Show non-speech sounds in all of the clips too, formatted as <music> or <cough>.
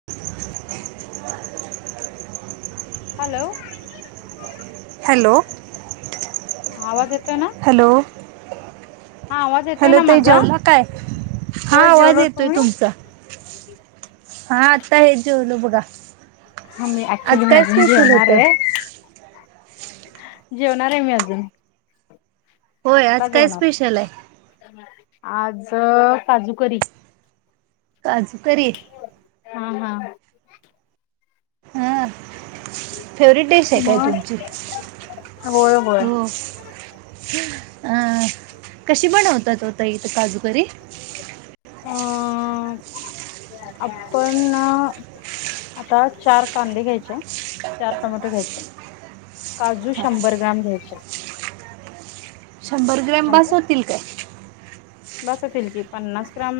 <inaudible> Hello! Hello! आवाज येतोय ना? हॅलो हा आवाज येतोय हॅलो ना ताई माझा जेवला काय, हा होय आवाज जेवलो येतोय तुम्ही तुमचा. हा आता हेच जेवलो बघा. हा मी ऍक्च्युली मी अजून जेवणार आहे. <unintelligible> जेवणार हे मी अजून. आत्ता जेवणार आज काजूकरी. काजूकरी? हा हा! फेवरेट डिश आहे काय मग तुमची? होय होय अं कशी बनवतात ओ ताई त काजूकरी? अ <inaudible> आपण. आता चार कांदे घ्यायचे, आहे चार टमॅटो, घ्यायच. काजू शंभर ग्रॅम घ्यायचे. शंभर ग्रॅम बास होतील काय? बास होतील की, पन्नास ग्राम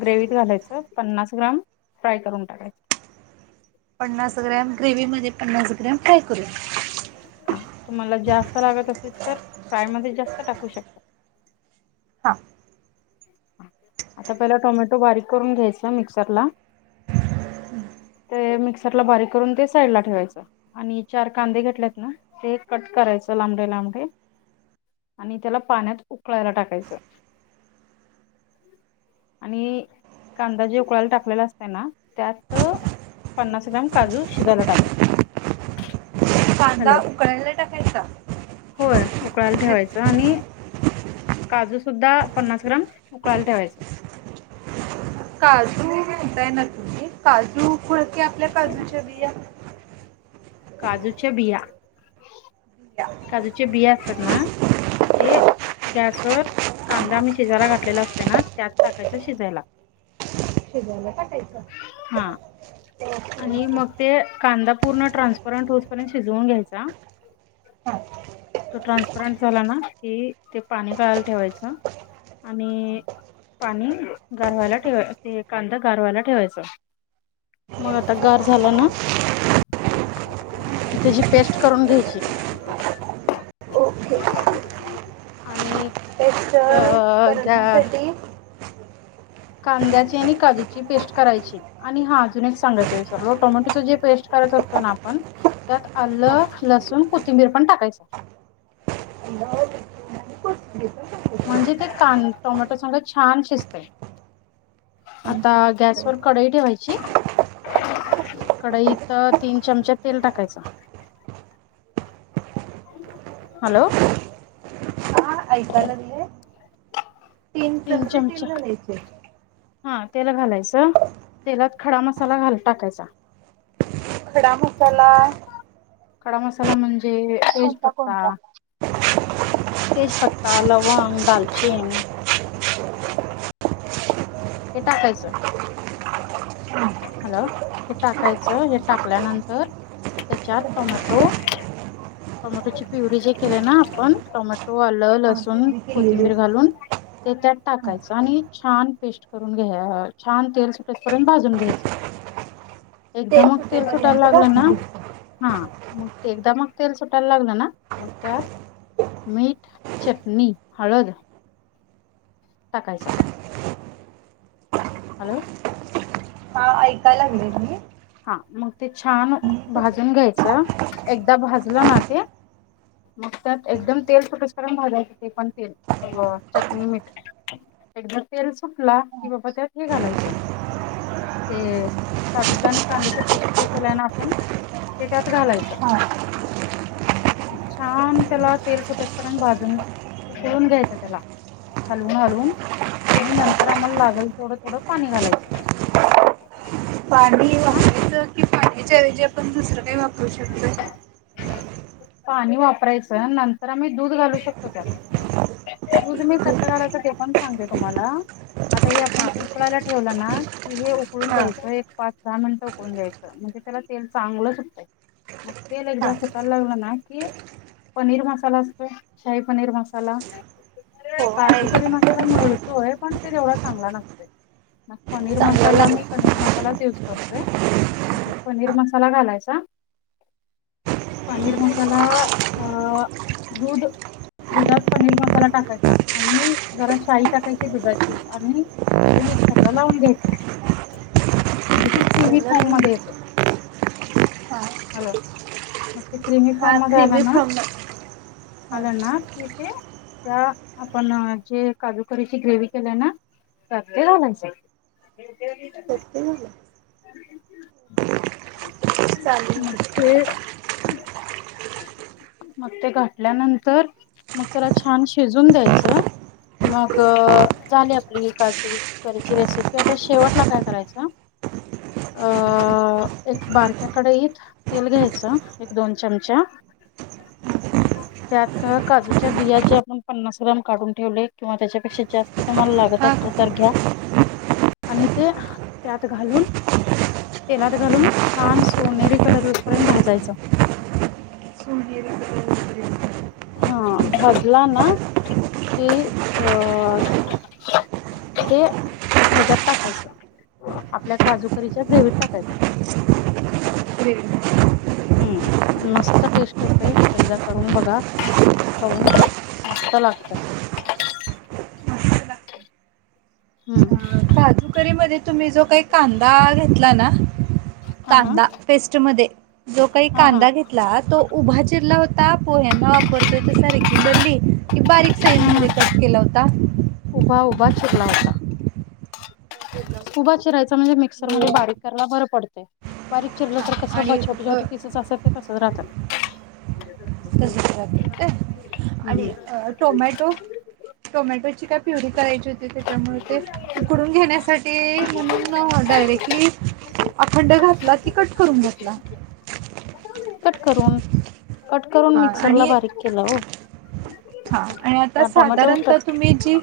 ग्रेव्हीत घालायचं, पन्नास ग्राम, फ्राय करून टाकायचं. पन्नास ग्रॅम ग्रेव्ही मध्ये, पन्नास ग्रॅम फ्राय करूया. हा तुम्हांला जास्त लागत असेल, तर फ्राय मध्ये जास्त टाकू शकता. आता पहिला टोमॅटो बारीक करून घ्यायचा मिक्सरला. ते मिक्सरला बारीक करून, ते साईड ला ठेवायचं. आणि चार कांदे घेतलेत ना ते कट करायचं लांबडे, लांबडे. आणि त्याला पाण्यात उकळायला टाकायचं. आणि कांदा जे उकळायला टाकलेला असतय ना त्यात पन्नास ग्राम काजू शिजायला टाकायचा. कांदा उकळायला टाकायचा. होय उकळायला ठेवायचं आणि. काजूसुद्धा पन्नास ग्राम उकळायला ठेवायच. काजू म्हणताय ना तुम्ही, काजू कुळ की आपल्या काजूच्या बिया. काजूच्या बिया. काजूचे बिया असतात ना ते गॅसवर कांदा मी शिजायला घातलेला असते ना त्यात टाकायच शिजायला. शीजायला टाकायचा. हा! आणि मग ते कांदा पूर्ण ट्रान्सपरंट होसपर्यंत शिजवून घ्यायचा. तो ट्रान्सपरंट झाला ना कि ते पाणी कळाला ठेवायचं आणि. पाणी गारव्हायला ठेवाय ते कांदा गारव्हायला ठेवायचा. मग आता गार झालं ना. कि त्याची पेस्ट करून घ्यायची. आणि अ घ्या. कांद्याची आणि काजूची पेस्ट करायची. आणि हा अजून एक सांगायचं विचार टोमॅटोच जे पेस्ट करत असतो ना आपण त्यात आलं लसूण कोथिंबीर पण टाकायचं. हॅ <unintelligible> म्हणजे ते कान टोमॅटो सगळं छान शिजते. आता गॅसवरर कडाई ठेवायची. कडईत तीन चमचा तेल टाकायचं. <inaudible> हॅलो. ह ऐकायलाग तीन चमचा हा तेल घालायचं तेलात खडा मसाला घाल टाकायचा. खडा मसाला, कडा मसाला म्हणजे एज पत्ता तेजपत्ता, लवंग, दडालचन, कता कायच. हॅलो हे टाकायचं, हे टाकल्यानंतर त्याच्यात टोमॅटो टोमॅटोची प्युरी जे केले ना आपण टोमॅटो आलं लसूण कोथिंबीर घालून ते त्यात टाकायचं आणि छान पेस्ट करून घ्या छान तेल सुटेस करर्ंत भाजून घ घ एकद मग तेल सुटायला लागलं ना. हा मग ते एकदा मग तेल सुटायला लागलं ना मग त्यात मीठ, चटणी, हळद, टाकायचं आहे. हॅलो. ह ऐकायला लागले त मही हा मग ते छान भाजून घ्यायचं एकदा भाजलं ना ते मग त्यात एकदम तेल सुोटेसम घालायचें ते पण तेल चटणी मीठ एकदा तेल सुटला की बाबा त्यात हे घालायचं ते काजूच आणि कांद्याच पेस्ट जे केलाय ना आपण ते त्यात घालायचं. छान त्याला तेल सुटेस करून भाजून उकळून घ्यायचं त्याला हलवून हालवून आणि नंतर आम्हाला लागल थोडं थोडं पाणी घालायचं. पाणी हा वापरायचं कि पाण्याच्या ऐवजी आपण दुसरं काही वापरू शकतो. पाणी वापरायचं. नंतर आम्ही दूध घालू शकतो त्यात. त तुम मी कसं कालायचं ते पण सांगते तुम्हाला आता हे आपण उकळायला ठेवलं ना की हे उकळून द्यायचं एक पाच दहा मिनिटं उकळून द्यायचं, म्हणजे त्याला तेल चांगलं सुटतंय. मग तेले एक दास कल्ळन हाकी पनीर मसाला असतोय शाही पनीर मसाला काजूकरी मसाला मिळतोय पण ते तेवढा चांगला नसते. मग पनीर मसाला मी पनीर मसाला मसालाच यूज करतोय पनीर मसाला घालायचा. पनीर मसाला अ दूध दुधात पनीर मसाला टाकायचा, आणि जरा शाही टाकायची दुधाची आणि ते मिक्सर लावून घ्यायचंय. म्हणजे ती क्रिमी फॉर्म मध्ये येते. हॅलो. ते क्रिमी फॉर्म मध्ये आलं ना आलं ना तिथे त्या आपण जे काजूकरीची ग्रेवी केल्या ना, त्यात ते घालायच. आणि ते उद्या घेईनच. ह <unintelligible> चालेल की ते <unintelligible> मग ते घातल्यानंतर मग त्याला छान शिजून द्यायचं. मग अ झाली आपली ही काजू करीची रेसिपी, आता शेवटला काय करायचं. अ अ. एक बारक्या कडईत तेल घ्यायचं, एक दोन चमचा ह <unintelligible> त्यात अ काजूच्या बिया, जे आपण पन्नास ग्राम काढून ठेवलय किंवा त्याच्यापेक्षा जास्त तर तुम्हाला लागत असल तर घ्या. ह ह <unintelligible> आणि ते. त्यात घालून, तेलात घालून छान सोनेरी कलर येवुसपर्यंत भाजायचं. <unintelligible> सोनेरी कलर येइपर्यंत हा भाजला ना. की अ ते हेज्यात टाकायचं. आपल्या काजूकरीच्या ग्रेवीत टाकायच. ते् <unintelligible> ग्रेवित. हुं मस्त टेस्ट येतय, एकदा करून बघा. खाऊन मस्त लागत. हू हू. काजूकरी मधे तुम्ही जो काही कांदा घेतला ना, हा हा कांदा. पेस्ट मध्ये जो काही हा हा कांदा घेतला, तो उभा चिरला होता. ता पोह्यांना वापरतोय तसा, रेग्युलरली कि बारीक साईज हम्म मध्ये कट केला होता. उभा उभा चीरला होता. उभा चिरायचा म्हणजे मिक्सरमध्ये बारीक करायला बरं पडतय. बारीक चिरलं तर कस मग छोटी छोटी पीसेस असतात ते तसच राहत्यात हू हू ह. काय टोमॅटो? टोमॅटोची काय प्युरी करायची होती. ते त्याच्यामुळे ते उकडून घेण्यासाठी म्हणून अ डायरेक्टली अखंड घातला की, कट करून घातला. कट करून, कट करून मिक्सर ला बारीक केलं ओ. हा आणि आता साधारणता तुम्ही जी.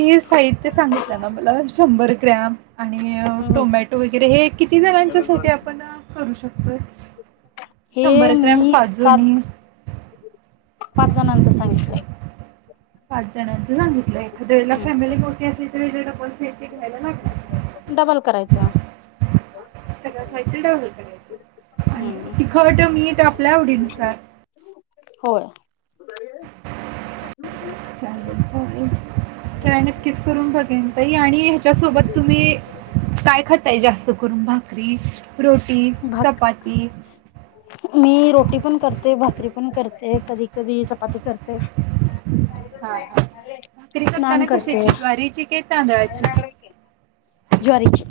ही साहित्य सांगितलं ना, मला शंभर ग्रॅम. आणि हम्म टोमॅटो वगैरे हे, किती जणांच्यासाठी आपण अ? करू शकतोय. हे शंभर ग्रॅम मी काजू सात आणि. पाच जणांच सांगितलंय. पाच जणांचं सांगितलंय. एखाद्यावेळेला हम्म फॅमिली मोठी असली तरी याच्या डबल साहित्य <unintelligible> ते घ्यायला लागत. डबल करायच. सगळ साहित्य डबल करायचं. हुं. हुं. तीखट मीठ आपल्या आवडीनुसार होय. चालेल चालेल. ट्राय नक्कीच करून बघेन ताई आणि ह्याच्यासोबत तुम्ही. काय खाताय जास्त करून भाकरी, रोटी, भाक चपाती. मी रोटी पण करते, भाकरी पण करते. कधी कधी चपाती करते. हा हा भाकरी नान करताना करते कशाचीट्वारीची के तांदळाची. ज्वारीची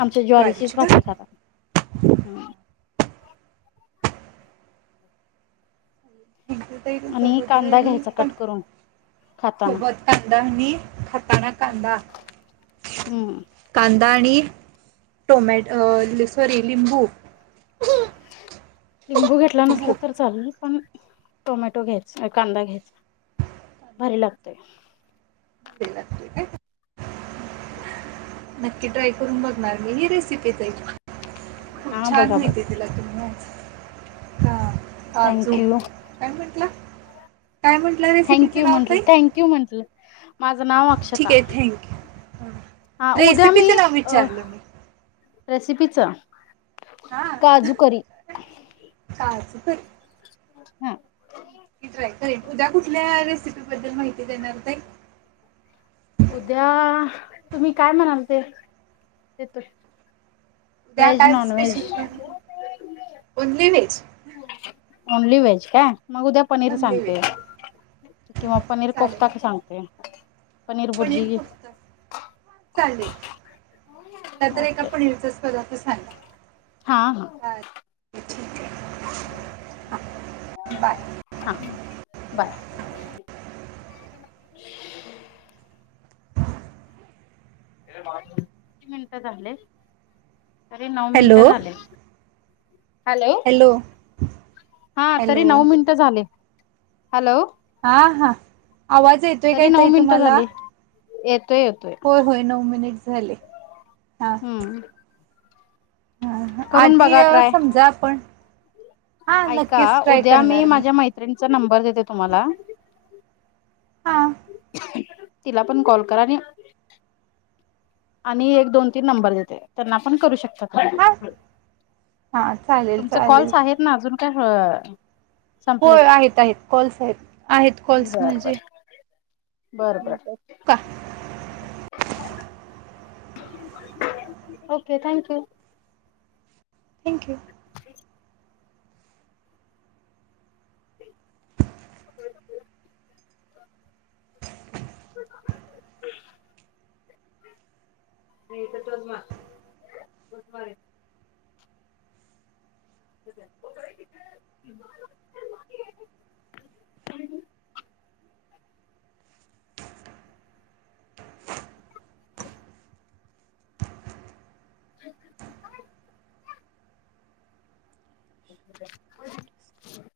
आमच्या ज्वारीचीच भाकरी खातात. आणि कांदा तुमच्याबद्दल घ्यायचा पण. कट करून खाताना सोबत कंदा खतना कंददा. हम्. कांदा आणि टोमॅट लले सरी लिंबू. टिंबू घेतला नसला तर चाल पण. टोमॅटो घ्यायच कांदा घ्यायचा भारी लागतोय. मला नक्की ट्राय करून बघणार मी ही रेसिपीच आहे. खूप हा छान बघा बघा माहिती दिला तुम्ही हा आजू. थँक्यू काय म्हटलं थँक यू म्हंटलं थँक यू म्हंटलं. माझं नाव अक्षता ह उद्या मी अ. रेसिपीचा काजू करी. काजप हा ी ट्राय करेन उद्या कुठल्या रेसिपी बद्दल माहिती देणार का. उद्या तुम्ही काय म्हणाल ते तेत. उद्या कायच स्पेशल पणार ओन्ली वहेज. ओनली व्हेज का मग उद्या पनीर सांगते किंवा पनीर कोफ्ता सांगते. पनीर बुर्जी पणत चालेल. ला तर एका ओके पुढचाच पदार्थ सांगा हा हा ठीक आहे हा बाय हा बाय किती मिनिट झाले अरे नऊ मिनिट हॅलो झाले हॅलो हा त नऊ मिनट. झा हॅलो हा हा आवाज येत. तरी नऊ मिनटं झाले येतोय येतोय. होय होय नऊ मिनिट झाले ह. हम ह आधी बघा अ ट्राय समजा आपण ऐका उद्या मी माझ्या मैत्रिणीचा नंबर देते तुम्हाला हां तिला पण कॉल करा आणि आणि एक दोन तीन नंबर देते त्यांना पण करू शकता तुम्ही हा हा चालेल चालेल नाही आजून काय हो होय आहेत आहेत कॉल्स आहेत आहेत कॉल्स बरं माझे बरं बरं बरं का ओके थँक यू थँक्यू <inaudible> <inaudible> <inaudible> <unintelligible> <unintelligible> हम्म <inaudible> <unintelligible> <inaudible>